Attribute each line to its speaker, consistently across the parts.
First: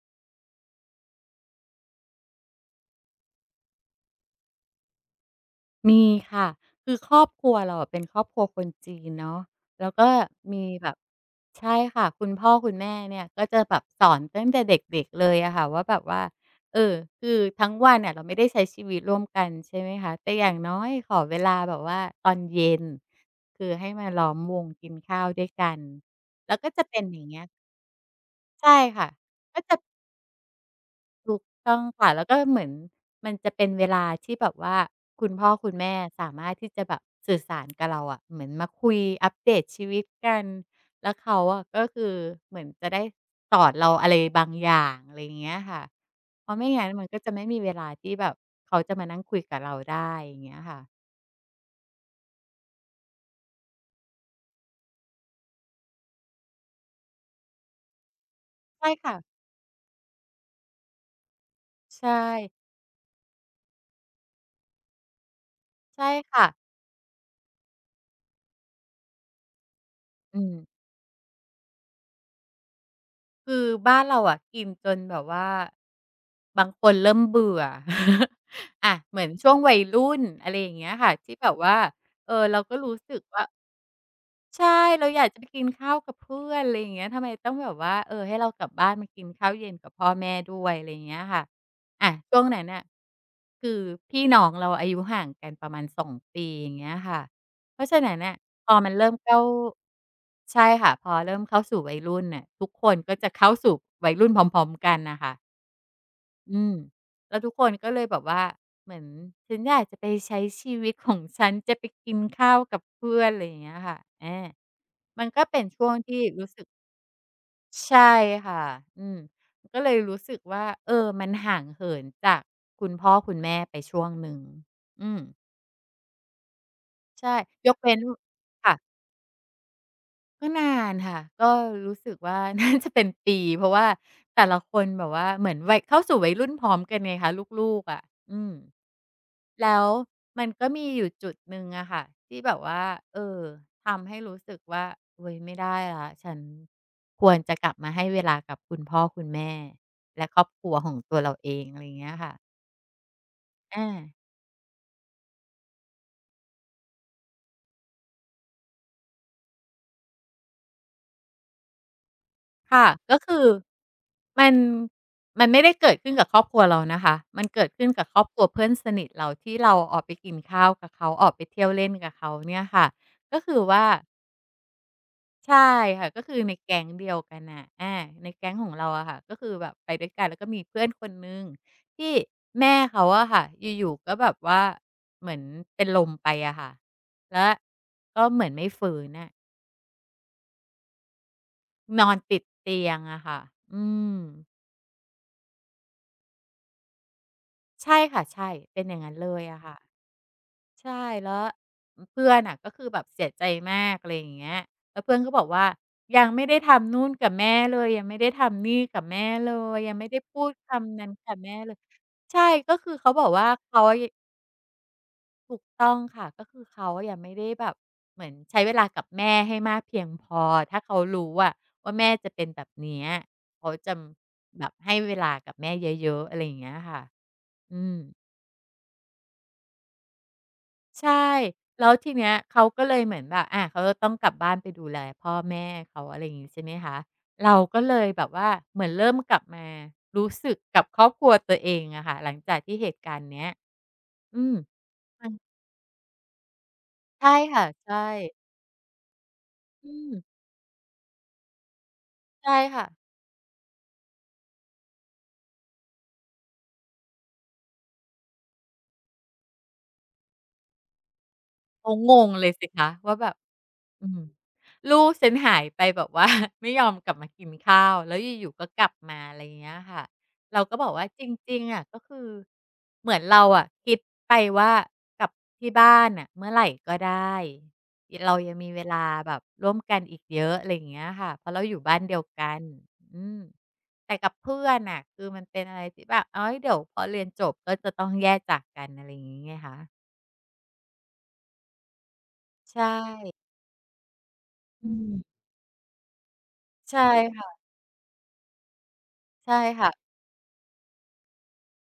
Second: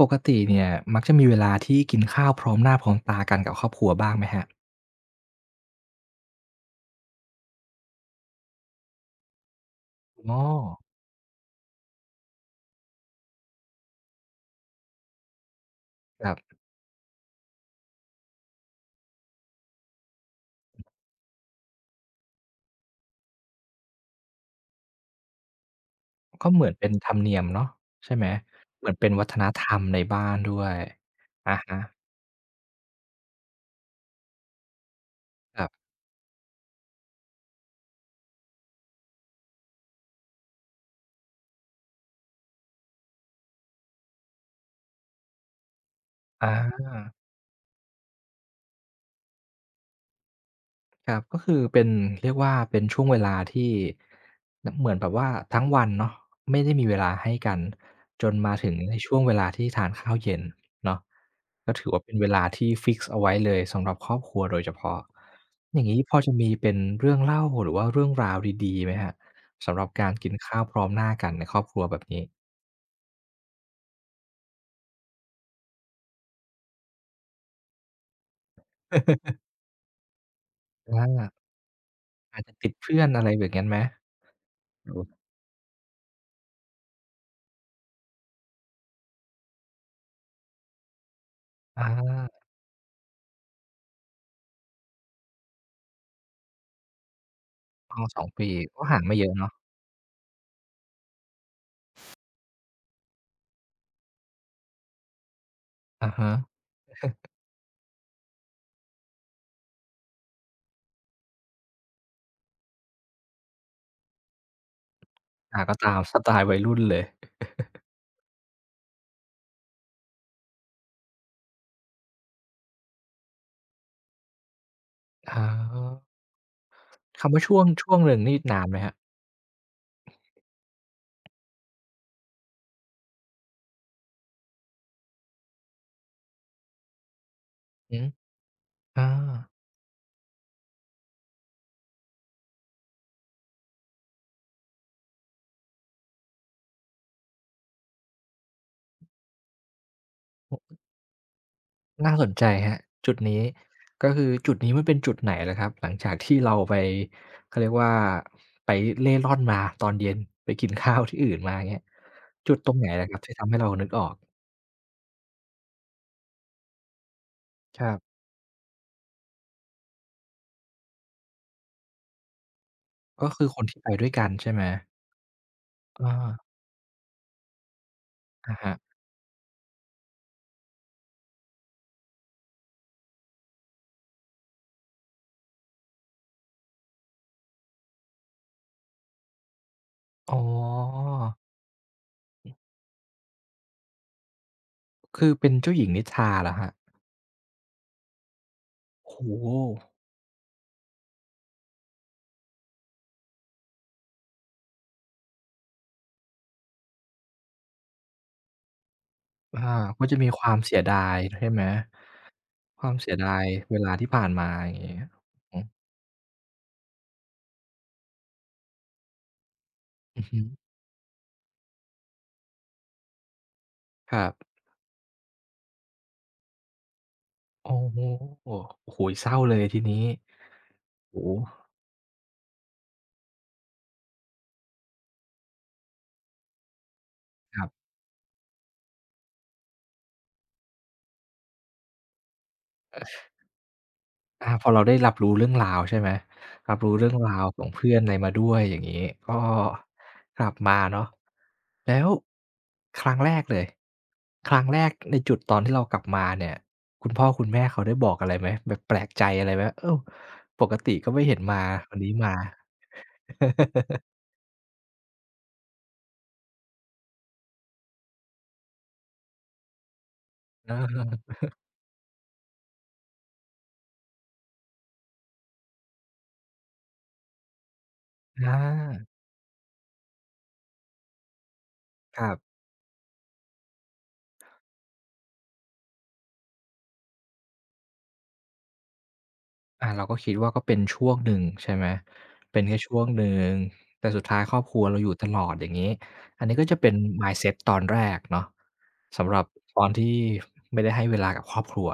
Speaker 1: ปกติเนี่ยมักจะมีเวลาที่กินข้าวพร้อมหน้าพร้อมตากันกับครอบครัวบ้างไหมครับ
Speaker 2: มีค่ะคือครอบครัวเราอะเป็นครอบครัวคนจีนเนาะแล้วก็
Speaker 1: อ๋อ
Speaker 2: มีแบบใช่ค่ะคุณพ่อคุณแม่เนี่ยก็จะแบบสอนตั้งแต่เด็กๆเลยอะค่ะว่าแบบว่า
Speaker 1: ครับ
Speaker 2: เออคือทั้งวันเน่ยเราไม่ได้ใช้ชีวิตร่วมกันใช่ไหมคะแต่อย่างน้อยขอเวลาแบบว่าตอนเย็นคือให้มาล้อมวงกินข้าวด้วยกัน
Speaker 1: ก็
Speaker 2: แล้ว
Speaker 1: เหมื
Speaker 2: ก็
Speaker 1: อน
Speaker 2: จะ
Speaker 1: เป็น
Speaker 2: เป็น
Speaker 1: ธร
Speaker 2: อ
Speaker 1: รม
Speaker 2: ย่าง
Speaker 1: เนีย
Speaker 2: เงี้
Speaker 1: ม
Speaker 2: ย
Speaker 1: เนาะใช่ไหม
Speaker 2: ใช่
Speaker 1: เหมือน
Speaker 2: ค่ะ
Speaker 1: เป็นวัฒน
Speaker 2: ก็
Speaker 1: ธร
Speaker 2: จะ
Speaker 1: รมในบ้านด้วย
Speaker 2: ถูก
Speaker 1: อะ
Speaker 2: ต้
Speaker 1: ฮะ
Speaker 2: องค่ะแล้วก็เหมือนมันจะเป็นเวลาที่แบบว่าคุณพ่อ
Speaker 1: ครั
Speaker 2: คุณ
Speaker 1: บ
Speaker 2: แม่สามารถที่จะแบบสื่อสารกับเราอะเหมือนมาคุยอัปเดตชีวิตกันแล้วเขาอะก็คือเหมือนจะได้สอนเราอะไรบางอย่างอะไรอย่างเงี้ยค่ะเพราะไม่งั้
Speaker 1: อา
Speaker 2: นมันก็จะไม่มีเวลาที่แบบเขาจะมานั่งคุยกับเราได้อย่างเงี้ยค่ะ
Speaker 1: ครับก็คือเป็นเรียกว่าเป็นช่วงเวลาที่นเหมือนแบบว่าทั้งวันเนาะไม่ได้มีเวลาให้กันจนมาถึง
Speaker 2: ใช่
Speaker 1: ในช่
Speaker 2: ค่ะ
Speaker 1: วงเวลาที่ทานข้าวเย็นเนาะก็ถือว่า
Speaker 2: ใช่
Speaker 1: เป็นเวลาที่ฟิกซ์เอาไว้เลยสำหรับครอบครัวโดยเฉพาะอย่างงี้
Speaker 2: ใช่
Speaker 1: พอจะ
Speaker 2: ค่ะ
Speaker 1: มีเป็นเรื่องเล่าหรือว่าเรื่องราวดีๆไหมครับสำหรับการกิน
Speaker 2: อื
Speaker 1: ข้าวพ
Speaker 2: ม
Speaker 1: ร้อมหน้ากันในครอบครัวแบบนี้
Speaker 2: คือบ้านเราอะกินจนแบบว่าบางคนเริ่มเบื่อ อะเหมือน ช่วงวัยรุ่นอะไรอย่างเงี้
Speaker 1: อ
Speaker 2: ยค่ะ
Speaker 1: า
Speaker 2: ที่แบบว่า
Speaker 1: อาจจะ
Speaker 2: เรา
Speaker 1: ติด
Speaker 2: ก็รู้
Speaker 1: เพื่อน
Speaker 2: สึก
Speaker 1: อะไรแบ
Speaker 2: ว่า
Speaker 1: บงั้นไหม
Speaker 2: ใช่
Speaker 1: หรื
Speaker 2: เรา
Speaker 1: อ้
Speaker 2: อยากจะไปกินข้าวกับเพื่อนอะไรอย่างเงี้ยทำไมต้องแบบว่าให้เรากลับบ้านมากินข้าวเย็นกับพ่อแม่ด้วยอะไรอย่างเงี้ยค่ะ
Speaker 1: อา
Speaker 2: อะช่วงนั้นน่ะคือพี่น้องเราอายุห่างกันประมาณ2 ปีอย่างเงี้ยค่ะเพราะ
Speaker 1: อ๋
Speaker 2: ฉะ
Speaker 1: อ
Speaker 2: นั้
Speaker 1: ส
Speaker 2: น
Speaker 1: อง
Speaker 2: น่ะ
Speaker 1: ปี
Speaker 2: พอ
Speaker 1: ก็
Speaker 2: มัน
Speaker 1: ห่าง
Speaker 2: เริ่
Speaker 1: ไม่
Speaker 2: ม
Speaker 1: เยอะ
Speaker 2: เข้า
Speaker 1: เนาะ
Speaker 2: ใช่ค่ะพอเริ่มเข้าสู่วัยรุ่นน่ะทุกคนก็จะเข้าสู่วัยรุ่นพร้อมๆกันน่ะค่ะ
Speaker 1: อะฮะ
Speaker 2: อืมแล้วทุกคนก็เลยแบบว่าเหมือนฉันอยากจะไปใช้ชีวิตของฉันจะไปกินข้าวกับเพื่อนอะไรอย่างเงี้ยค่ะอา
Speaker 1: อาก็ตามสไตล์วัยรุ่นเลย
Speaker 2: ใช่ค่ะอืมก็เลยรู้สึกว่ามันห่างเหินจากคุณพ่อคุณแม่ไปช่วงหนึ่งอืม
Speaker 1: อ๋อคำ
Speaker 2: ใช่
Speaker 1: ว่าช่วง
Speaker 2: ยก
Speaker 1: ช่ว
Speaker 2: เว้
Speaker 1: ง
Speaker 2: น
Speaker 1: หนึ่งนี่นานไห
Speaker 2: ค่ะ
Speaker 1: มครับ
Speaker 2: ก็นานค่ะก็รู้สึกว่า น่าจะเป็นปีเพราะว่าแต่ละคนแบบว่าเหมือนวัยเข้าสู่วัยรุ่นพร้อมกันไงคะลูกๆ
Speaker 1: อือ
Speaker 2: อะ
Speaker 1: ฮึ
Speaker 2: อืม
Speaker 1: อา
Speaker 2: แล้วมันก็มีอยู่จุดหนึ่งอะค่ะที่แบบว่าเออทำให้รู้สึกว่าเว้ยไม่ได้ละฉันควรจะกลับมาให้เวลากับคุณพ่อคุณแม่และครอบครัวของตัวเราเองอะไรอย่างเงี้
Speaker 1: น่า
Speaker 2: ย
Speaker 1: สน
Speaker 2: ค่ะ
Speaker 1: ใจครับจุดนี้
Speaker 2: อา
Speaker 1: ก็คือจุดนี้มันเป็นจุดไหนเหรอครับหลังจากที่เราไปเขาเรียกว่าไปเร่ร่อนมาตอนเย็นไปกินข้าวที่อื่นมาเงี้ยจุดตรงไหน
Speaker 2: ค่ะ
Speaker 1: เหรอครั
Speaker 2: ก็
Speaker 1: บที่
Speaker 2: คือ
Speaker 1: ทำให้เรานึกออก
Speaker 2: มันมันไม่ได้เกิดขึ้นกับครอบครัวเรานะคะมันเกิด
Speaker 1: ค
Speaker 2: ขึ้น
Speaker 1: รับ
Speaker 2: กับครอบครัวเพื่อนสนิทเราที่เราออกไปกินข้าวกับเขาออกไปเที่ยวเล่นกับเขาเนี่ยค่ะ
Speaker 1: ก็
Speaker 2: ก็
Speaker 1: คือค
Speaker 2: คือ
Speaker 1: นที่
Speaker 2: ว่า
Speaker 1: ไปด้วยกันใช่ไหม
Speaker 2: ใช่ค่ะก็คื
Speaker 1: อา
Speaker 2: อในแก๊งเดียวกันน่ะอาในแก๊
Speaker 1: อะ
Speaker 2: งของ
Speaker 1: ฮะ
Speaker 2: เราอะค่ะก็คือแบบไปด้วยกันแล้วก็มีเพื่อนคนหนึ่งที่แม่เขาอะค่ะอยู่ๆก็แบบว่าเหมือนเป็นลมไปอะค่ะแล้วก็เหมือนไม่ฟื้นอะ
Speaker 1: อ๋อ
Speaker 2: นอนติดเตียงอะค่ะอืม
Speaker 1: คือเป็นเจ้าหญิงนิทราเหรอครับ
Speaker 2: ใช่ค่ะใช่เป็นอย่างนั้
Speaker 1: โอ้
Speaker 2: นเลย
Speaker 1: โฮ
Speaker 2: อะค่ะใช่แล้วเพื่อนน่ะก็คือแบบเสียใจมากอะไรอย่างเงี้ยแล้วเพื่อนก็บอกว่ายังไม่ได้ทำนู่นกับแม่เลยยังไม่ได้ทำนี่กับแม่เล
Speaker 1: อา
Speaker 2: ยยัง
Speaker 1: ก็
Speaker 2: ไม่
Speaker 1: จะ
Speaker 2: ได้
Speaker 1: มี
Speaker 2: พู
Speaker 1: ค
Speaker 2: ด
Speaker 1: วามเสีย
Speaker 2: คำนั้
Speaker 1: ดา
Speaker 2: น
Speaker 1: ย
Speaker 2: กับ
Speaker 1: ใช่
Speaker 2: แม่
Speaker 1: ไหม
Speaker 2: เลยใช่ก็
Speaker 1: ควา
Speaker 2: คือ
Speaker 1: ม
Speaker 2: เขา
Speaker 1: เสีย
Speaker 2: บอก
Speaker 1: ดาย
Speaker 2: ว่า
Speaker 1: เว
Speaker 2: เขา
Speaker 1: ลา
Speaker 2: ย
Speaker 1: ที่ผ่านมาอย่างงี้อื
Speaker 2: ถูก
Speaker 1: อ
Speaker 2: ต้องค่ะก็คือเขาอยังไม่ได้แบบเหมือนใช้เวลากับแม่ให้มากเพียง
Speaker 1: อื
Speaker 2: พ
Speaker 1: อฮึ
Speaker 2: อถ้าเขารู้อะว่าแม่จะเป็นแบบเนี้ยเขาจะ
Speaker 1: ครับ
Speaker 2: แบบให้เวลากับแม่เยอะๆอะไรอย่างเงี้ยค่ะ
Speaker 1: โอ้
Speaker 2: อืม
Speaker 1: โฮโอ้โฮเศร้าเลยทีนี้
Speaker 2: ใช่
Speaker 1: โอ้โฮ
Speaker 2: แล้วทีเนี้ยเขาก็เลยเหมือนแบบอาเขาจะต้องกลับบ้านไปดูแลพ่อแม่เขาอะไรอย่างงี้ใช่ไหมคะเรา
Speaker 1: ครั
Speaker 2: ก็
Speaker 1: บ
Speaker 2: เลยแบบว่าเหมือนเริ่มกลับมารู้สึกกับครอบครัวตัวเองอะค่ะหลังจากที่เหตุการณ์เนี้ยอื
Speaker 1: อา
Speaker 2: ม
Speaker 1: พอเราได้รับ
Speaker 2: มั
Speaker 1: รู้
Speaker 2: น
Speaker 1: เรื่องราวใช่ไหม รับรู้เรื่องรา
Speaker 2: ใช่
Speaker 1: วขอ
Speaker 2: ค่ะ
Speaker 1: งเพื่อ
Speaker 2: ใช่
Speaker 1: นอะไรมาด้วยอย่างงี้ ก็
Speaker 2: อืม
Speaker 1: กลับมาเนาะแล้ว
Speaker 2: ใช่ค่ะ
Speaker 1: ครั้งแรกเลยครั้งแรกในจุดตอนที่เรากลับมาเนี่ยคุณพ่อคุณแม่เขาได้บอกอะไรไหมแบบแปลกใจอะไรไหมเอ้าวปกติก็ไม่เห็นมา
Speaker 2: เขา
Speaker 1: วันนี้
Speaker 2: งง
Speaker 1: มา
Speaker 2: เลยสิคะว่าแบบ อืมลูกฉันหายไปแบบว่า ไม่ยอมกลับมากินข้าวแล้วอยู่ๆก็กลับมาอะไรอย่างเงี้ยค่ะเรา
Speaker 1: อ
Speaker 2: ก็บอกว่า
Speaker 1: า
Speaker 2: จริงๆอะก็คือเหมือนเราอะคิดไปว่ากลับที่บ้านอ่ะเมื่อไหร่ก็ได้เรา
Speaker 1: อ
Speaker 2: ยังมีเวลา
Speaker 1: า
Speaker 2: แบบร่วมกันอีกเยอะอะไรอย่างเงี้ยค่ะเพราะเราอยู่บ้านเดี
Speaker 1: ค
Speaker 2: ยว
Speaker 1: รับ
Speaker 2: กันอืมแต่กับเพื่อนอ่ะคือมันเป็นอะไรที่แบบเฮ้ยเดี๋ยวพอเรียนจบก็จะต้องแยกจากกันอะไรอย่างเงี้ยไงคะ
Speaker 1: อาเราก็คิดว่าก็เป็นช่วงหนึ่งใช่ไหมเป็นแค่
Speaker 2: ใช่
Speaker 1: ช่วงหนึ่งแต่สุดท้ายครอบครัว
Speaker 2: อื
Speaker 1: เราอยู่ตล
Speaker 2: ม
Speaker 1: อดอย่างงี้อันนี้ก็จะเป็น
Speaker 2: ใช่
Speaker 1: mindset
Speaker 2: ค่ะ
Speaker 1: ตอนแรกเนาะสำหรับ
Speaker 2: ใช่
Speaker 1: ตอน
Speaker 2: ค่ะ
Speaker 1: ที่ไม่ได้ให้เวลากับครอบครัว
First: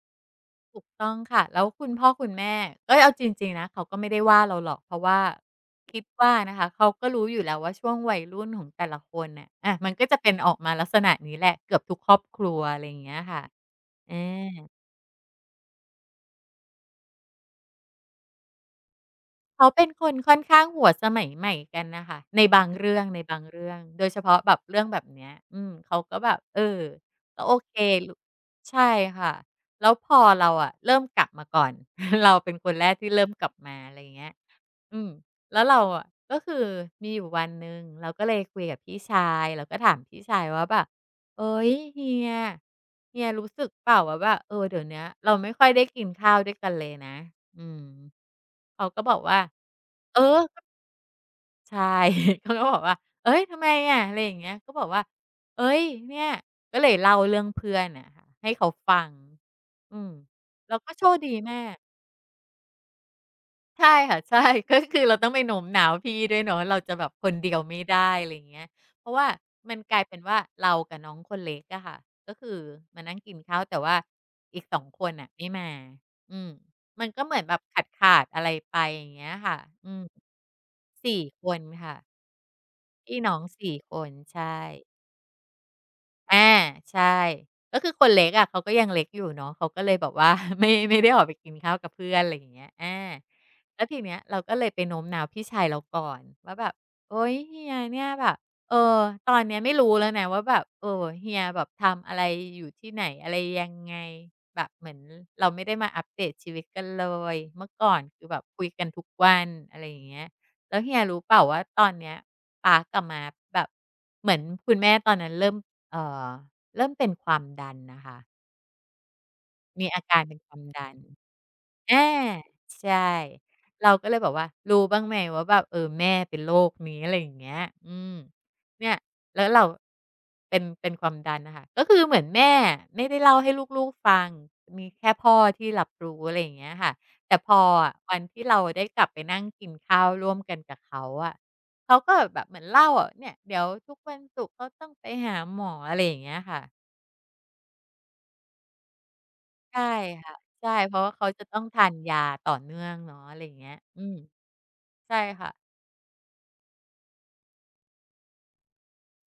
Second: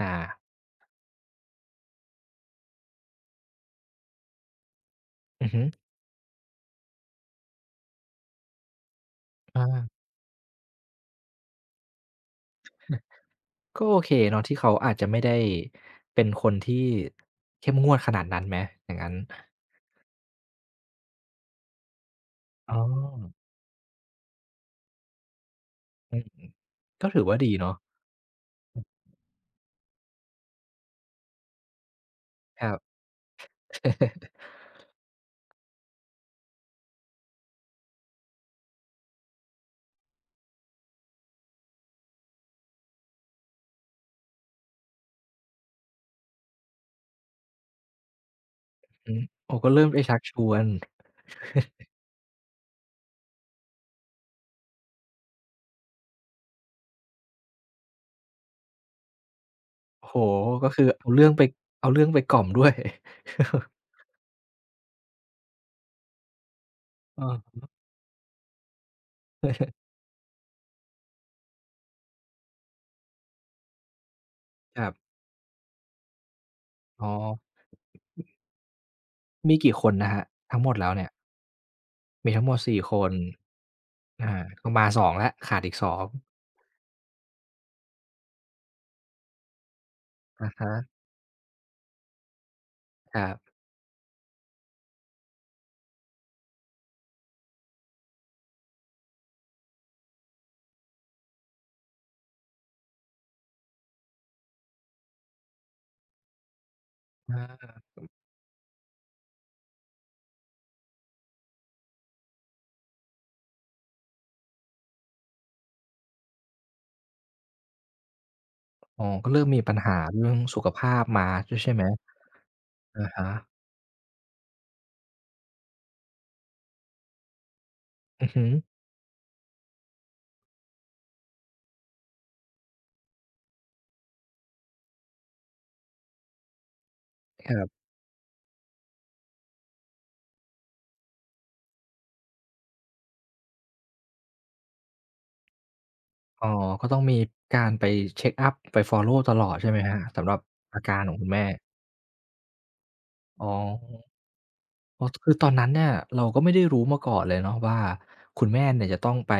Speaker 1: อา
Speaker 2: ถูกต้องค่ะแล้วคุณพ่อคุณแม่เอยเอาจริงๆนะเขาก็ไม่ได้ว่าเราหรอกเพราะว่า
Speaker 1: อือฮึ
Speaker 2: คิดว่านะคะเขาก็รู้อยู่แล้วว่าช่วงวัยรุ่นของแต่ละคนน่ะ
Speaker 1: อา
Speaker 2: อะมันก็จะเป็นออกมาลักษณะนี้แหละเกือบทุกครอบครัวอะไรอย่างเงี้ยค่ะ
Speaker 1: ก็โอเค
Speaker 2: อา
Speaker 1: เนาะที่เขาอาจจะไม่ได้เป็นคนที่เข้มงวดขนาดนั้นไหมอย่างงั้น
Speaker 2: เขาเป็นคนค่อนข้างหัวสมัยใหม่กันน่ะค่ะในบาง
Speaker 1: อ๋อ
Speaker 2: เรื่องในบางเรื่องโดยเฉพาะแบบเรื่องแบบเนี้ยอืมเขา
Speaker 1: อื
Speaker 2: ก็
Speaker 1: ม
Speaker 2: แบบเออ
Speaker 1: ก็ถือว่า
Speaker 2: ก็
Speaker 1: ดี
Speaker 2: โอเค
Speaker 1: เนาะ
Speaker 2: รุใช่ค่ะแล้วพอเราอะเริ่มกลับมาก่อน เราเป็น
Speaker 1: ค
Speaker 2: ค
Speaker 1: รั
Speaker 2: น
Speaker 1: บ
Speaker 2: แรกที่เริ่มกลับมาอะไรอย่างเงี้ย อืมแล้วเราอะก็คือมีอยู่วันหนึ่งเราก็เลยคุยกับพี่ชายเราก็ถามพี่ชายว่าแบบเฮ้ยเฮียเฮียรู้สึกเปล่าว่าแบบเออเดี๋ยวเนี้ยเราไม่ค่อยได้กินข้าวด้วยกันเลยนะอืมเขาก็บ
Speaker 1: อื
Speaker 2: อ
Speaker 1: ม
Speaker 2: กว่า
Speaker 1: โอ้ก็เริ่มไปชั
Speaker 2: เอ
Speaker 1: ก
Speaker 2: อ
Speaker 1: ชวน
Speaker 2: ใช่ เขาก็บอกว่าเฮ้ยทำไมอะอะไรอย่างเงี้ยก็บอกว่าเฮ้ยเนี่ยก็เลยเล่าเรื่องเพื่อนอะค่ะให้เขาฟังอื
Speaker 1: โอ้
Speaker 2: ม
Speaker 1: โฮก็
Speaker 2: เรา
Speaker 1: คือ
Speaker 2: ก็โช
Speaker 1: เอา
Speaker 2: ค
Speaker 1: เรื่อ
Speaker 2: ดี
Speaker 1: งไป
Speaker 2: มาก
Speaker 1: เอาเรื่องไปกล่อมด้วย
Speaker 2: ใช่ค่ะใช่ ก็คือเราต้องไปโน้มน้าวพี่ด้วยเนาะเราจะแบบคนเดียว
Speaker 1: เออ
Speaker 2: ไม่ได้อะไรอย่างเงี้ยเพราะว่ามันกลายเป็นว่าเรากับน้องคนเล็กอะค่ะก็คือมานั่งกินข้าวแต่ว่าอีก
Speaker 1: ค
Speaker 2: 2
Speaker 1: รับ
Speaker 2: คนน่ะไม่มาอืม
Speaker 1: อ๋
Speaker 2: มั
Speaker 1: อ
Speaker 2: นก็เหมือนแบบขาดๆอะไรไปอย่างเงี้ย
Speaker 1: มี
Speaker 2: ค่ะ
Speaker 1: กี่คน
Speaker 2: อืม
Speaker 1: นะครับทั้งหมดแล้วเนี่ย
Speaker 2: สี่คนค่ะ
Speaker 1: มีทั้งหมด4คน
Speaker 2: พี่น้อง4คน
Speaker 1: อา
Speaker 2: ใช่
Speaker 1: ก็มา2แล้วขาดอีก2อง
Speaker 2: อาใช่ก็คือคนเล็กอะเขาก็ยังเล็กอยู่เนาะเขาก็เลยแบบว่า
Speaker 1: อะ
Speaker 2: ไม่
Speaker 1: ฮะ
Speaker 2: ไม่ได้ออกไปกินข้าวกับเพื่อนอะไรอย่างเงี้ยอา
Speaker 1: ครับ
Speaker 2: แล้วทีเนี้ยเราก็เลยไปโน้มน้าวพี่ชายเราก่อนว่าแบบโอ๊ยเฮียเนี่ยแบบเออตอนเนี้ยไม่รู้แล้วนะว่าแบบเออเฮียแบบทำอะไรอยู่ที่ไหนอะไรยังไงแบบเหมือนเราไม่ได้มาอัปเดตชีวิตกันเล
Speaker 1: อ
Speaker 2: ยเมื่อ
Speaker 1: า
Speaker 2: ก่อนคือแบบคุยกันทุกวันอะไรอย่างเงี้ยแล้วเฮียรู้เปล่าว่าตอนเนี้ยป๊ากับม้าแบบเหมือนคุณแม่ตอนนั้นเริ่ม เอ่อเริ่มเป็นความดันนะคะ
Speaker 1: อ๋อก็เริ่มมีปัญ
Speaker 2: มี
Speaker 1: หา
Speaker 2: อาการ
Speaker 1: เรื่อง
Speaker 2: เป็นควา
Speaker 1: สุ
Speaker 2: ม
Speaker 1: ข
Speaker 2: ดั
Speaker 1: ภา
Speaker 2: น
Speaker 1: พมาด้วยใช่ไหม
Speaker 2: อาใช
Speaker 1: อะ
Speaker 2: ่
Speaker 1: ฮะ
Speaker 2: เราก็เลยบอกว่ารู้บ้างไหมว่าแบบเออแม่เป็นโรคนี้อะไรอย่างเงี้ยอืม
Speaker 1: อือฮึ
Speaker 2: เนี่ยแล้วเราเป็นความดันน่ะค่ะก็คือเหมือนแม่อะไม่ได้เล่าให้ลูกๆฟังมีแค่พ่อที่รับรู้อะไรอย่างเงี้ยค่ะแต่
Speaker 1: ค
Speaker 2: พอ
Speaker 1: รับ
Speaker 2: อะวันที่เราได้กลับไปนั่งกินข้าวร่วมกันกับเขาอะเขาก็แบบเหมือนเล่าอะเนี่ยเดี๋ยวทุกวันศุกร์เขาต้องไปหาหมออะไรอย่างเงี้ย
Speaker 1: อ๋อ
Speaker 2: ค่ะ
Speaker 1: ก็ต้องมีการไปเช็กอัปไปฟอลโล่ตลอดใช่ไหม
Speaker 2: ใช่
Speaker 1: ครับสำห
Speaker 2: ค่ะ
Speaker 1: รับ
Speaker 2: ใช่
Speaker 1: อา
Speaker 2: เพ
Speaker 1: การ
Speaker 2: ราะ
Speaker 1: ข
Speaker 2: ว่า
Speaker 1: องคุ
Speaker 2: เขา
Speaker 1: ณ
Speaker 2: จะ
Speaker 1: แม่
Speaker 2: ต้องทานยาต่อเนื่องเนาะอะไร
Speaker 1: อ๋
Speaker 2: อ
Speaker 1: อ
Speaker 2: ย่างเงี้ยอืม
Speaker 1: อ๋อ
Speaker 2: ใช่
Speaker 1: คือตอ
Speaker 2: ค่ะ
Speaker 1: นนั้นเนี่ยเราก็ไม่ได้รู้มาก่อนเลยเนาะว่าคุณแม่เนี่ยจะต้องไป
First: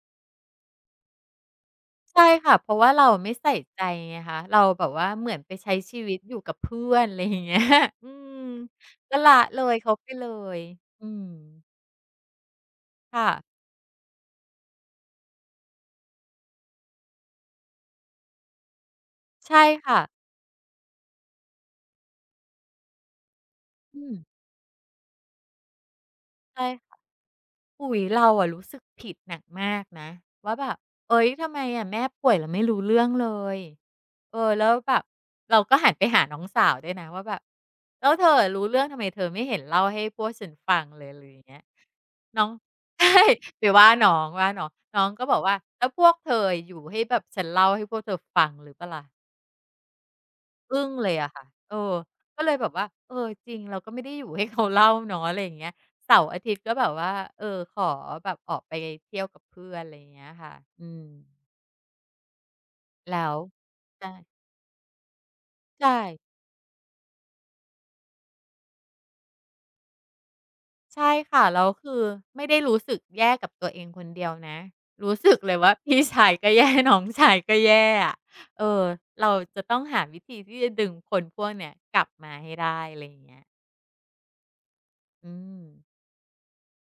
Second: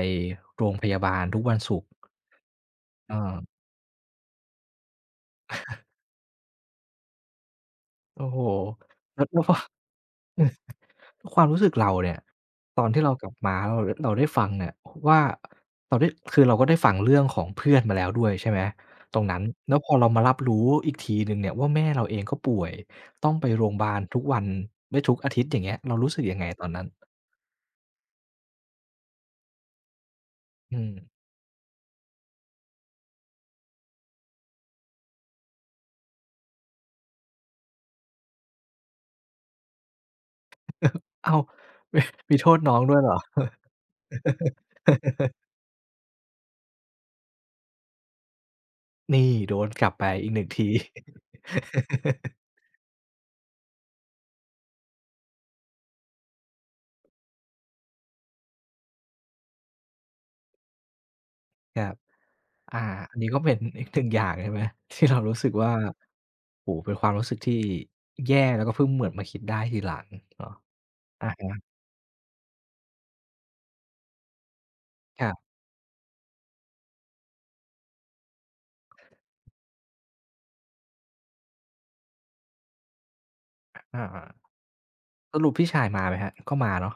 Speaker 1: โรงพยาบาลทุกวันศุกร์
Speaker 2: ใช่ค่ะเพราะว่าเรา
Speaker 1: เอ
Speaker 2: ไม่ใส่
Speaker 1: อ
Speaker 2: ใจไงคะเราแบบว่าเหมือนไปใช้ชีวิตอยู่กับเพื่อนอะไรอย่างเงี้ย อื
Speaker 1: โอ้
Speaker 2: ม
Speaker 1: โฮ
Speaker 2: ก็
Speaker 1: แล้ว
Speaker 2: ละ
Speaker 1: แล้วพอ
Speaker 2: เลยเขาไปเลยอืม
Speaker 1: ความรู้สึกเราเนี่ยตอนที่เราก
Speaker 2: ค่ะ
Speaker 1: ลับมาแล้วเราเราได้ฟังเนี่ยว่าเราได้คือเราก็ได้ฟังเรื่องของเพื่อนมาแล้วด้วยใช่ไหมตรงนั้น
Speaker 2: ใช่
Speaker 1: แล้วพอ
Speaker 2: ค่ะ
Speaker 1: เรามารับรู้อีกทีหนึ่งเนี่ยว่าแม่เราเองก็ป่วยต้องไปโรงบาล
Speaker 2: อืม
Speaker 1: ทุกวันไม่ทุกอาทิตย์อย่างเงี้ยเรารู้สึกยังไงตอนนั้น
Speaker 2: ใช่ อุ๊ยเราอะรู้สึกผิดหนักมากนะว่าแบ
Speaker 1: อื
Speaker 2: บ
Speaker 1: ม
Speaker 2: เอ้ยทำไมอะแม่ป่วยแล้วไม่รู้เรื่องเลยเออแล้วแบบเราก็หันไปหาน้องสาวด้วยนะว่าแบบแล้วเธอรู้เรื่องทำไมเธอไม่เห็นเล่าให้พวกฉันฟังเลยอะไร
Speaker 1: อ้า
Speaker 2: อ
Speaker 1: ว
Speaker 2: ย่างเงี้ย
Speaker 1: มีมี
Speaker 2: น้
Speaker 1: โท
Speaker 2: อง
Speaker 1: ษน้องด้ว ยเหรอ
Speaker 2: ใช่ไปว่าน้องว่าน้องน้องก็บอก ว่าแล้วพวกเธออยู่ให้แบบฉันเล่าให้พวกเธอฟังหรือเปล่าล่ะ
Speaker 1: นี่โดนกลับไปอีกหนึ่งที
Speaker 2: อึ้งเลยอะค่ะเออ ก็เลยแบบว่าเออจริงเราก็ไม่ได้อยู่ให้เขาเล่าเนาะอะไรอย่างเงี้ยเสาร์อาทิตย์ก็แบบว่าเออขอแบบออกไปเที่ยวกับเพื่อนอะไรอย่างเงี้ยค่ะอืม
Speaker 1: ครับ อาอัน
Speaker 2: แล้
Speaker 1: นี้
Speaker 2: ว
Speaker 1: ก็เป็นอีกหนึ่ง
Speaker 2: ใช่
Speaker 1: อย่างใช่ไหม ที่เรารู้สึกว่า
Speaker 2: ใช่
Speaker 1: โอ้โฮเป็นความรู้สึกที่แย่แล้วก็เพิ่งเหมือนมาคิดได้ทีหลังเนาะ
Speaker 2: ใช่
Speaker 1: อะ
Speaker 2: ค่ะแล้
Speaker 1: ฮะ
Speaker 2: วคือไม่ได้รู้สึกแย่กับตัวเองคนเดียวนะรู้
Speaker 1: ครั
Speaker 2: สึก
Speaker 1: บ
Speaker 2: เลยว่าพี่ชายก็แย่น้องชายก็แย่อะเออเราจะต้องหาวิธีที่จะดึงคนพวกเนี้ยกลับมาให้ได้อะไรอย่างเงี้ย
Speaker 1: อาๆส
Speaker 2: อื
Speaker 1: รุป
Speaker 2: ม
Speaker 1: พี่ชายมาไหมครับก็มาเนาะ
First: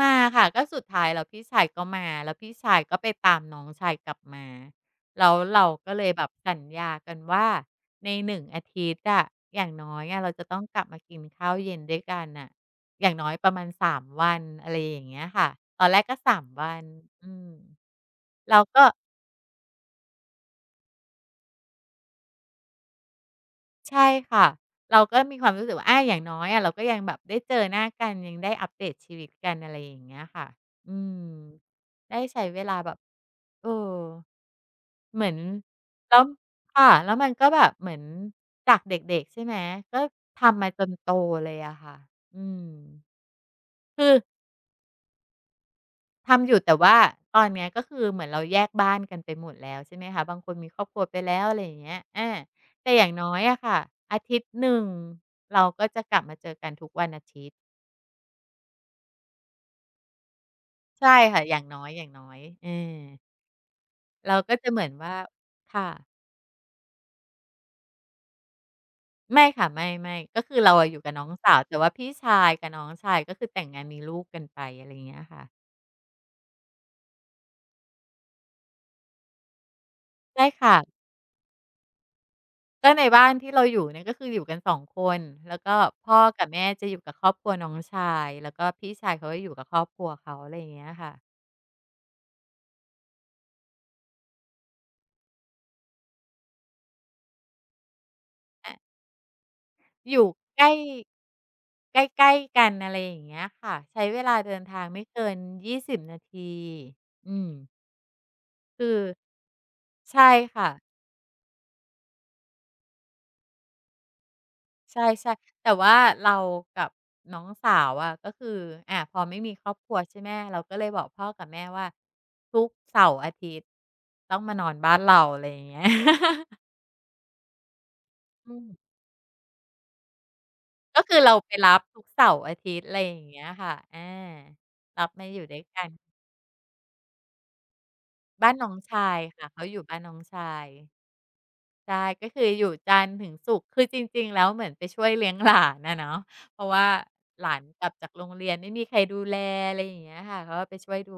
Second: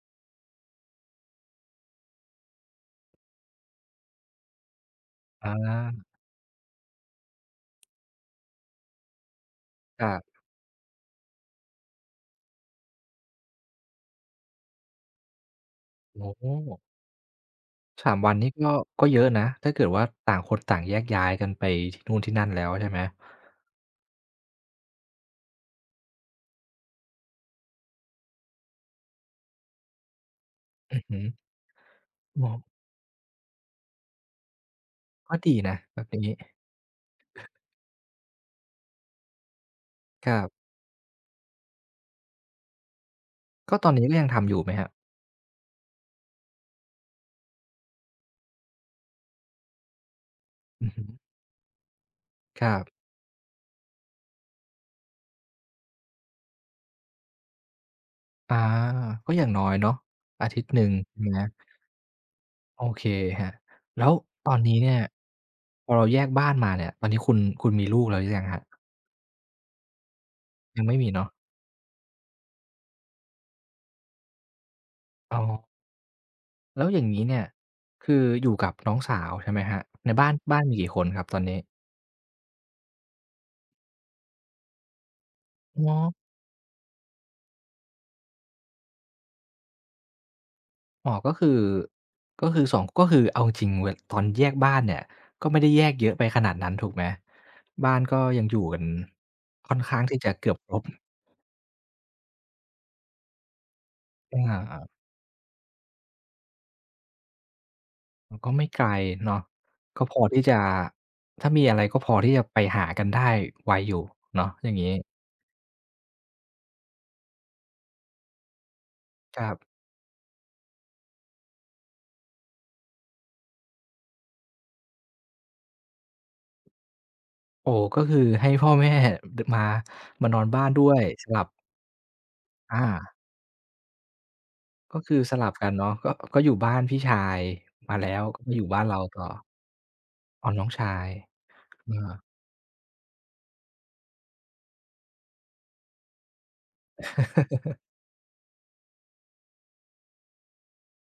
Speaker 2: มาค่ะก็สุดท้ายแล้วพี่ชายก็มาแล้วพี่ชายก็ไปตามน้องชายกลับมาแล้ว
Speaker 1: อา
Speaker 2: เราก็เลยแบบสัญญากันว่าในหนึ่งอาทิตย์อะอย่างน้อ
Speaker 1: ค
Speaker 2: ย
Speaker 1: รั
Speaker 2: อะเรา
Speaker 1: บ
Speaker 2: จะต้องกลับมากินข้าวเย็นด้วยกันอะอย่างน้อยประมาณ3วันอะไรอย่างเงี้ยค่ะตอนแรกก็
Speaker 1: โอ้
Speaker 2: สา
Speaker 1: โฮ
Speaker 2: มวันอืม
Speaker 1: สามวันนี่
Speaker 2: เรา
Speaker 1: ก็
Speaker 2: ก็
Speaker 1: ก็เยอะนะถ้าเกิดว่าต่างคนต่างแยกย้ายกันไปที่นู่นที่นั่นแล้วใช่ไหม
Speaker 2: ใช่ค่ะเราก็มีความรู้สึกว่าอาอย่างน้อยอะเราก็ยังแบบได้เจอหน้ากันยังได้อัปเดตชีวิตกันอะไรอย่างเงี้ยค่ะอื
Speaker 1: อือ
Speaker 2: ม
Speaker 1: ฮึ
Speaker 2: ได้ใช้
Speaker 1: โอ้
Speaker 2: เวลาแบบเออ เหมือ
Speaker 1: ก็
Speaker 2: น
Speaker 1: ดีนะแบบ
Speaker 2: แล้ว
Speaker 1: นี้
Speaker 2: ค่ะแล้วมันก็แบบเหมือนจากเด็กๆใช่ไหมก็
Speaker 1: ครั
Speaker 2: ทำมา
Speaker 1: บ
Speaker 2: จนโตเลยอะค่ะอืม
Speaker 1: ก็ตอนนี้
Speaker 2: คือ
Speaker 1: ก็ยังทำอยู่ไหมครับ
Speaker 2: ทำอยู่แต่ว่าตอนเนี้ยก็คือเหมือนเราแยกบ้านกันไปหมดแล้วใช่ไหมคะบางคนมีครอ
Speaker 1: อื
Speaker 2: บ
Speaker 1: อ
Speaker 2: ครั
Speaker 1: ฮึ
Speaker 2: วไปแล้วอะไรอย่างเงี้ยอา
Speaker 1: ครับ
Speaker 2: แต่อย่างน้อยอะค่ะอาทิตย์หนึ่งเราก็จะกลับมาเจอกันทุกวันอาทิตย์
Speaker 1: อาก็อย่างน้อยเนาะอาทิตย์หนึ่ง
Speaker 2: ใช่
Speaker 1: ใช่ไหม
Speaker 2: ค่ะอย่างน้อยๆเอ
Speaker 1: โอ
Speaker 2: อ
Speaker 1: เคครับแล้ว
Speaker 2: เรา
Speaker 1: ตอ
Speaker 2: ก็
Speaker 1: น
Speaker 2: จะ
Speaker 1: นี้
Speaker 2: เหมือน
Speaker 1: เนี่ย
Speaker 2: ว่า
Speaker 1: พ
Speaker 2: ค่ะ
Speaker 1: อเราแยกบ้านมาเนี่ยตอนนี้คุณมีลูกแล้วหรือยังครับ
Speaker 2: ไม่ค่ะไม่ก็คือเรา
Speaker 1: ยัง
Speaker 2: อะอ
Speaker 1: ไม่
Speaker 2: ยู่
Speaker 1: มี
Speaker 2: กับน้อ
Speaker 1: เนาะ
Speaker 2: งสาวแต่ว่าพี่ชายกับน้องชายก็คือแต่งงานมีลูกกันไปอะไรอย่างเงี้ย
Speaker 1: อ๋อ
Speaker 2: ค่ะ
Speaker 1: แล้วอย่างงี้เนี่ยคืออยู่กับน้องสาวใช่ไหมครับในบ้าน
Speaker 2: ใช่
Speaker 1: บ้านมี
Speaker 2: ค่ะ
Speaker 1: กี่คนครับตอนนี้
Speaker 2: ก็ในบ้านที่เราอยู่เนี่ยก็คืออยู่กัน2คนแล้วก็
Speaker 1: อ๋อ
Speaker 2: พ่อกับแม่จะอยู่กับครอบครัวน้องชายแล้วก็พี่ชายเขาก็อยู่กับครอบครัวเขาอะไรอย่างเงี้ย
Speaker 1: อ๋อ
Speaker 2: ค่ะ
Speaker 1: ก็คือก็คือสองก็คือเอาจริงเวตอนแยกบ้านเนี่ยก็ไม่ได้แยกเยอะไปขนาดนั้นถูกไหมบ้านก็ยังอยู่
Speaker 2: อา
Speaker 1: กันค่อนข้าง
Speaker 2: อ
Speaker 1: ที่
Speaker 2: ยู่
Speaker 1: จะเกือบ
Speaker 2: ใก
Speaker 1: ค
Speaker 2: ล้
Speaker 1: รบ
Speaker 2: ใกล้ๆกันอะไรอย่างเงี้ยค่ะใช้เวลา
Speaker 1: อ
Speaker 2: เดินทาง
Speaker 1: า
Speaker 2: ไม่เกิน20นาทีอืม
Speaker 1: มันก็ไม่ไกล
Speaker 2: คือ
Speaker 1: เนาะก็พอ
Speaker 2: ใช่
Speaker 1: ที่จะ
Speaker 2: ค่ะ
Speaker 1: ถ้ามีอะไรก็พอที่จะไปหากันได้ไวอยู่เนาะอย่างงี้
Speaker 2: ใช่แต่ว่าเรากับน้องสาวอะก็คือพอ
Speaker 1: ค
Speaker 2: ไม่
Speaker 1: รั
Speaker 2: มีครอบ
Speaker 1: บ
Speaker 2: ครัวใช่ไหมเราก็เลยบอกพ่อกับแม่ว่าทุกเสาร์อาทิตย์ต้องมานอนบ้านเราอะไรอย่างเงี้ย
Speaker 1: โอ้ก็คือให้
Speaker 2: อืม
Speaker 1: พ่อแม่ ดมามานอนบ้านด้ว
Speaker 2: ก็
Speaker 1: ย
Speaker 2: คือ
Speaker 1: ส
Speaker 2: เรา
Speaker 1: ลับ
Speaker 2: ไปรับทุกเสาร์อาทิตย์
Speaker 1: อา
Speaker 2: อะไรอย่างเงี้ยค่ะอา
Speaker 1: ก็
Speaker 2: รับ
Speaker 1: คือ
Speaker 2: มา
Speaker 1: ส
Speaker 2: อยู่
Speaker 1: ลับ
Speaker 2: ด้วย
Speaker 1: กัน
Speaker 2: กัน
Speaker 1: เนาะก็อยู่บ้านพี่ชายมาแล้วก็
Speaker 2: บ้า
Speaker 1: มา
Speaker 2: น
Speaker 1: อยู่
Speaker 2: น้อง
Speaker 1: บ้านเรา
Speaker 2: ชาย
Speaker 1: ต่อ
Speaker 2: ค่ะเขาอยู่บ้านน้อง
Speaker 1: อ๋อ
Speaker 2: ชา
Speaker 1: น้อ
Speaker 2: ย
Speaker 1: งชายอ
Speaker 2: ใช่
Speaker 1: า
Speaker 2: ก็คืออยู่จันทร์ถึงศุกร์คือจริงๆแล้วเหมือนไปช่วยเลี้ยงหลานอะเนาะเพราะว่าหลานกลับจากโรงเรียนไม่มีใครดูแลอะไรอย่างเงี้ยค่ะเขาก็ไปช่วยดู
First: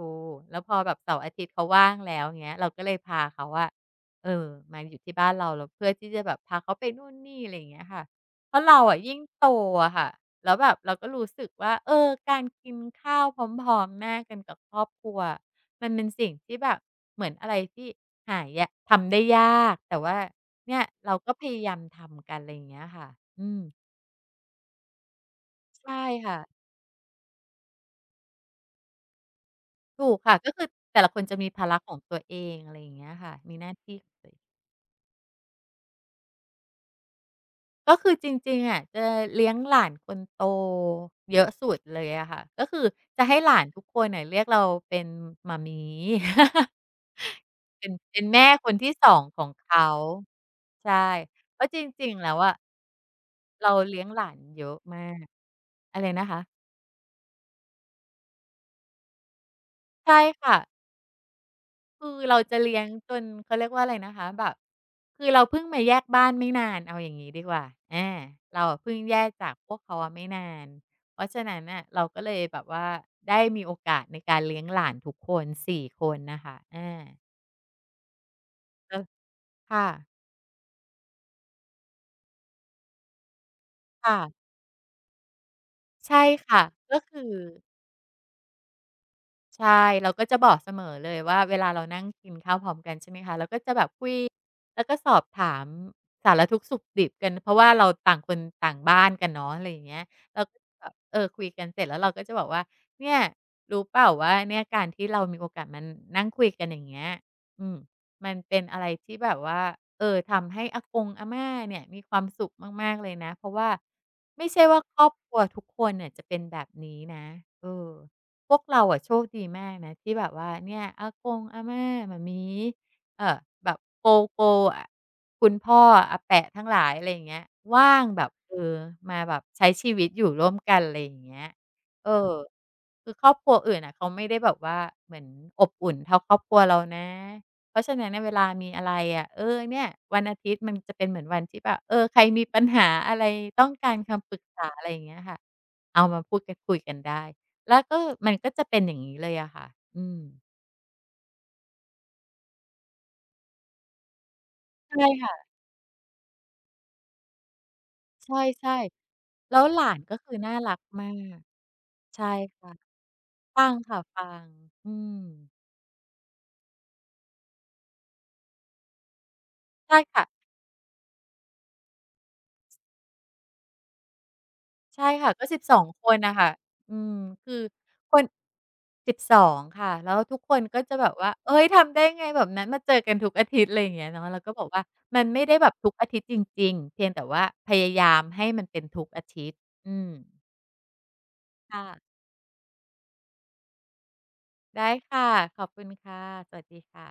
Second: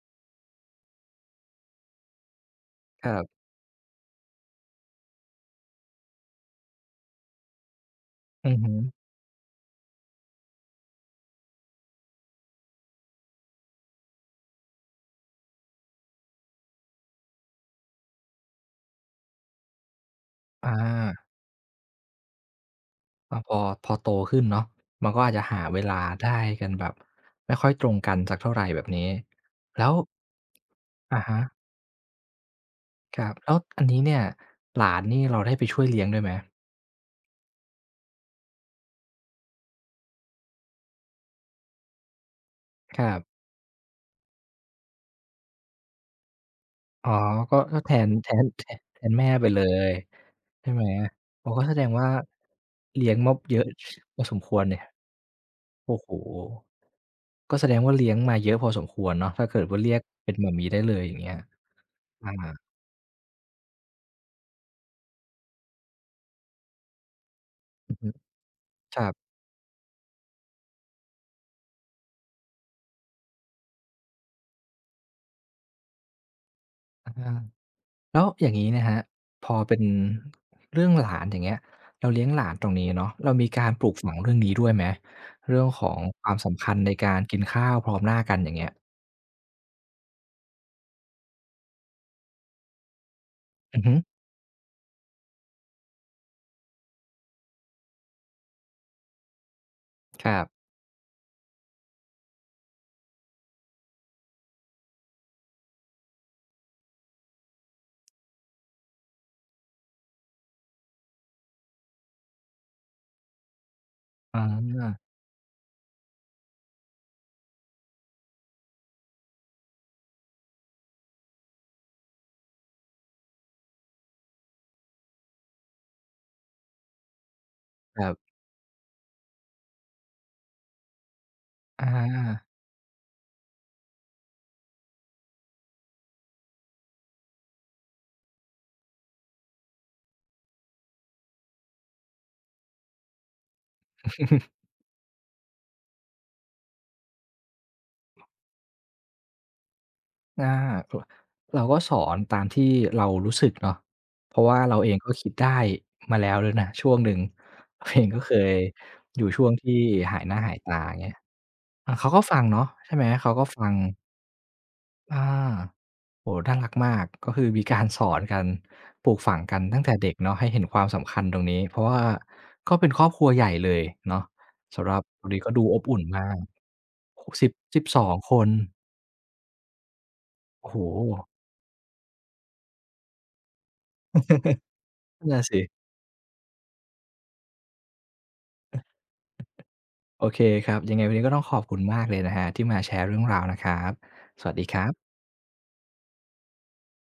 Speaker 2: แล้วพอแบบเสาร์อาทิตย์เขาว่างแล้วเงี้ยเราก็เลย
Speaker 1: ครั
Speaker 2: พา
Speaker 1: บ
Speaker 2: เขาอะเออมาอยู่ที่บ้านเราแล้วเพื่อที่จะแบบพาเขาไปนู่นนี่อะไรอย่างเงี้ยค่ะ
Speaker 1: อื
Speaker 2: เพ
Speaker 1: อ
Speaker 2: ราะ
Speaker 1: ฮึ
Speaker 2: เราอะยิ่งโตอะค่ะแล้วแบบเราก็รู้สึกว่าเออการกินข้าวพร้อมๆหน้ากันกับครอบครัวมันเป็นสิ่งที่แบบเหมือนอะไรที่หายะทำได้ยากแต่ว่า
Speaker 1: อา
Speaker 2: เนี่ยเราก็พยายามทำกันอะไรอย่างเงี้ยค่ะ
Speaker 1: ก็พ
Speaker 2: อื
Speaker 1: อ
Speaker 2: ม
Speaker 1: พอโตขึ้นเนาะมันก็อาจจะหาเว
Speaker 2: ใช่
Speaker 1: ลาได้
Speaker 2: ค่ะ
Speaker 1: กันแบบไม่ค่อยตรงกันสักเท่าไรแบบนี้แล้ว
Speaker 2: ถูกค่ะก็คือแต่ละค
Speaker 1: อะ
Speaker 2: นจะ
Speaker 1: ฮะ
Speaker 2: มีภาระของตัวเองอะไรอย่างเงี้ย
Speaker 1: ครั
Speaker 2: ค่ะ
Speaker 1: บแล้
Speaker 2: มี
Speaker 1: ว
Speaker 2: หน้า
Speaker 1: อัน
Speaker 2: ที่
Speaker 1: นี้
Speaker 2: ของ
Speaker 1: เนี่ย
Speaker 2: ตัวเอง
Speaker 1: หลานนี่เราได้ไปช่วยเลี้ยงด้วยไหม
Speaker 2: ก็คือจริงๆอะจะเลี้ยงหลานคนโตเยอะสุดเลยอะค่ะก็คือ
Speaker 1: ครับ
Speaker 2: จะให้หลานทุกคนน่ะเรียกเราเป็นหม่ามี
Speaker 1: อ๋อก็
Speaker 2: เป็นเป็นแม่คนที่
Speaker 1: แท
Speaker 2: ส
Speaker 1: น
Speaker 2: อง
Speaker 1: แม่
Speaker 2: ข
Speaker 1: ไป
Speaker 2: อง
Speaker 1: เล
Speaker 2: เขา
Speaker 1: ยใช่ไหม
Speaker 2: ใช่
Speaker 1: อ๋อ
Speaker 2: เพ
Speaker 1: ก็
Speaker 2: ราะ
Speaker 1: แส
Speaker 2: จ
Speaker 1: ดงว่า
Speaker 2: ริงๆแล้วอะ
Speaker 1: เลี้ยงมาเยอะพอสมควรเนี่ยโอ้
Speaker 2: อะไร
Speaker 1: โฮ
Speaker 2: นะคะ
Speaker 1: ก็แสดงว่าเลี้ยงมาเยอะพอสมควรเนาะถ้าเกิดว่าเรียก
Speaker 2: ใช่
Speaker 1: เป็นหม่า
Speaker 2: ค่ะ
Speaker 1: มี่ได้เลยอย่างเงี้ย
Speaker 2: คือ
Speaker 1: อา
Speaker 2: เราจะเลี้ยงจนเขาเรียกว่าอะไรนะคะแบบคือเราเพิ่งมาแยกบ้านไม่นานเอาอย่างงี้ดีกว่า
Speaker 1: อือ
Speaker 2: อา
Speaker 1: ฮึ
Speaker 2: เราอะเพิ่
Speaker 1: ค
Speaker 2: ง
Speaker 1: รับ
Speaker 2: แยกจากพวกเขาอะไม่นานเพราะฉะนั้นน่ะเราก็เลยแบบว่าได้มีโอกาสในการเลี้ยงหลานทุกคน4คนน่ะค่ะอา
Speaker 1: อา แล้วอย่างนี้นะคะ
Speaker 2: ก็
Speaker 1: พอเป็น
Speaker 2: ค่ะ
Speaker 1: เรื่องหลานอย่างเงี้ยเราเลี้ยงหลานตรงนี้เนาะเรามีการปลูกฝั
Speaker 2: ค่ะ
Speaker 1: งเรื่องนี้ด้วยไหมเรื่องของค
Speaker 2: ใช่
Speaker 1: วาม
Speaker 2: ค่ะ
Speaker 1: สำคัญใน
Speaker 2: ก็
Speaker 1: การ
Speaker 2: คือ
Speaker 1: กินข้าวพร้อมหน้ากันอย่างเงี้ย
Speaker 2: ใช่เราก็จะบอกเสมอเลยว่าเวลาเรานั่งกินข้าวพร้อมกันใช่ไหมคะเราก็จะ
Speaker 1: อือ
Speaker 2: แบบ
Speaker 1: ฮึ
Speaker 2: คุยแล้วก็สอบถามสารทุกข์สุขดิบกันเพราะว่าเราต่างคนต่างบ้านกันเนาะอะไรอย่างเงี้ย
Speaker 1: ครั
Speaker 2: เรา
Speaker 1: บ
Speaker 2: ก็จะแบบเออคุยกันเสร็จแล้วเราก็จะบอกว่าเนี่ยรู้เปล่าว่าเนี่ยการที่เรามีโอกาสมานั่งคุยกันอย่างเงี้ยอืมมันเป็นอะไรที่แบบว่าเออทำให้อากงอาม่าเนี่ยมีความสุขมากๆเลยนะเพราะว่า
Speaker 1: อา
Speaker 2: ไม่ใช่ว่าครอบครัวทุกคนเนี่ยจะเป็นแบบนี้นะเออ พวกเราอะโชคดีมากนะที่แบบว่าเนี่ยอากงอาม่าหม่าม้ีเออแบบโกอะคุณพ่ออาแปะทั้งหลายอะไรอย่างเงี้ยว่า
Speaker 1: ค
Speaker 2: ง
Speaker 1: รั
Speaker 2: แบบ
Speaker 1: บ
Speaker 2: เออมาแบบใช้ชีวิตอยู่ร่วมกันอะไรอย่างเงี้ย
Speaker 1: อา
Speaker 2: เออคือครอบครัวอื่นอะเขาไม่ได้แบบว่าเหมือนอบอุ่นเท่าครอบครัวเรานะเพราะฉะนั้นน่ะเวลามีอะไรอะเออเนี่ยวันอาทิตย์มันจะเป็นเหมือนวันที่แบบเออใครมีปัญหาอะไรต้องการคำปรึ กษาอะไรอย่างเงี้ยค่ะเอามาพูดกันคุยกันได้ แล้วก็มันก็จะเป็นอย่างนี้เลยอะค่ะอืม
Speaker 1: อาโอ้เราก็สอนตามที่เรารู้สึกเนาะเพราะว่าเราเอง
Speaker 2: ใช่
Speaker 1: ก็คิด
Speaker 2: ค่ะ
Speaker 1: ได้มาแล้วด้วยนะช่วงหนึ่งเราเองก็
Speaker 2: ใ
Speaker 1: เคย
Speaker 2: ช่
Speaker 1: อยู่ช่ว
Speaker 2: ๆ
Speaker 1: ง
Speaker 2: แล้ว
Speaker 1: ที่
Speaker 2: หลานก็
Speaker 1: หายห
Speaker 2: คือ
Speaker 1: น้าหา
Speaker 2: น่า
Speaker 1: ย
Speaker 2: รั
Speaker 1: ตา
Speaker 2: ก
Speaker 1: อย่าง
Speaker 2: มา
Speaker 1: เงี้ย
Speaker 2: ก
Speaker 1: อาเขาก็
Speaker 2: ใช่
Speaker 1: ฟังเนาะ
Speaker 2: ค่ะ
Speaker 1: ใช่ไหมเขาก็ฟั
Speaker 2: ฟั
Speaker 1: ง
Speaker 2: งค่ะฟังอืม
Speaker 1: อา โอ้โฮน่ารักมากก็คือมีการสอนกันปลูกฝังกันตั้งแต่
Speaker 2: ใช่
Speaker 1: เด็ก
Speaker 2: ค่ะ
Speaker 1: เนาะให้เห็นความสำคัญตรงนี้เพราะว่าก็เป็นครอบครัวใหญ่เลยเนาะสำหรับ
Speaker 2: ใช่
Speaker 1: ตรง
Speaker 2: ค่ะ
Speaker 1: นี้
Speaker 2: ก็
Speaker 1: ก็
Speaker 2: สิ
Speaker 1: ดู
Speaker 2: บส
Speaker 1: อ
Speaker 2: อ
Speaker 1: บ
Speaker 2: ง
Speaker 1: อุ่น
Speaker 2: คน
Speaker 1: มา
Speaker 2: น่ะ
Speaker 1: ก
Speaker 2: ค่ะอืม
Speaker 1: โอ้โฮสิบ
Speaker 2: คือ
Speaker 1: สบสอ
Speaker 2: ค
Speaker 1: 2
Speaker 2: น
Speaker 1: คน
Speaker 2: สิบสองค่ะแล้วทุกคน
Speaker 1: โอ้โฮ
Speaker 2: ก็จะแบบว่าเฮ้ยทำได้ไงแบบนั้นมาเจอกันทุกอาทิตย์อะไรอย่างเงี้ยเนาะเราก็บอกว่ามัน
Speaker 1: นั่น
Speaker 2: ไม่
Speaker 1: น่ะ
Speaker 2: ได้แบบ
Speaker 1: สิ
Speaker 2: ทุกอาทิตย์จริงๆเพียงแต่ว่าพยายามให้มันเป็นทุกอาทิตย์อืม
Speaker 1: โอเคครับยังไงวันนี้ก็ต้องขอบคุณมาก
Speaker 2: ค่ะ
Speaker 1: เลยนะครับที่มาแชร์เรื่องราวนะครับสวัสดีครั
Speaker 2: ได้
Speaker 1: บ
Speaker 2: ค่ะขอบคุณค่ะสวัสดีค่ะ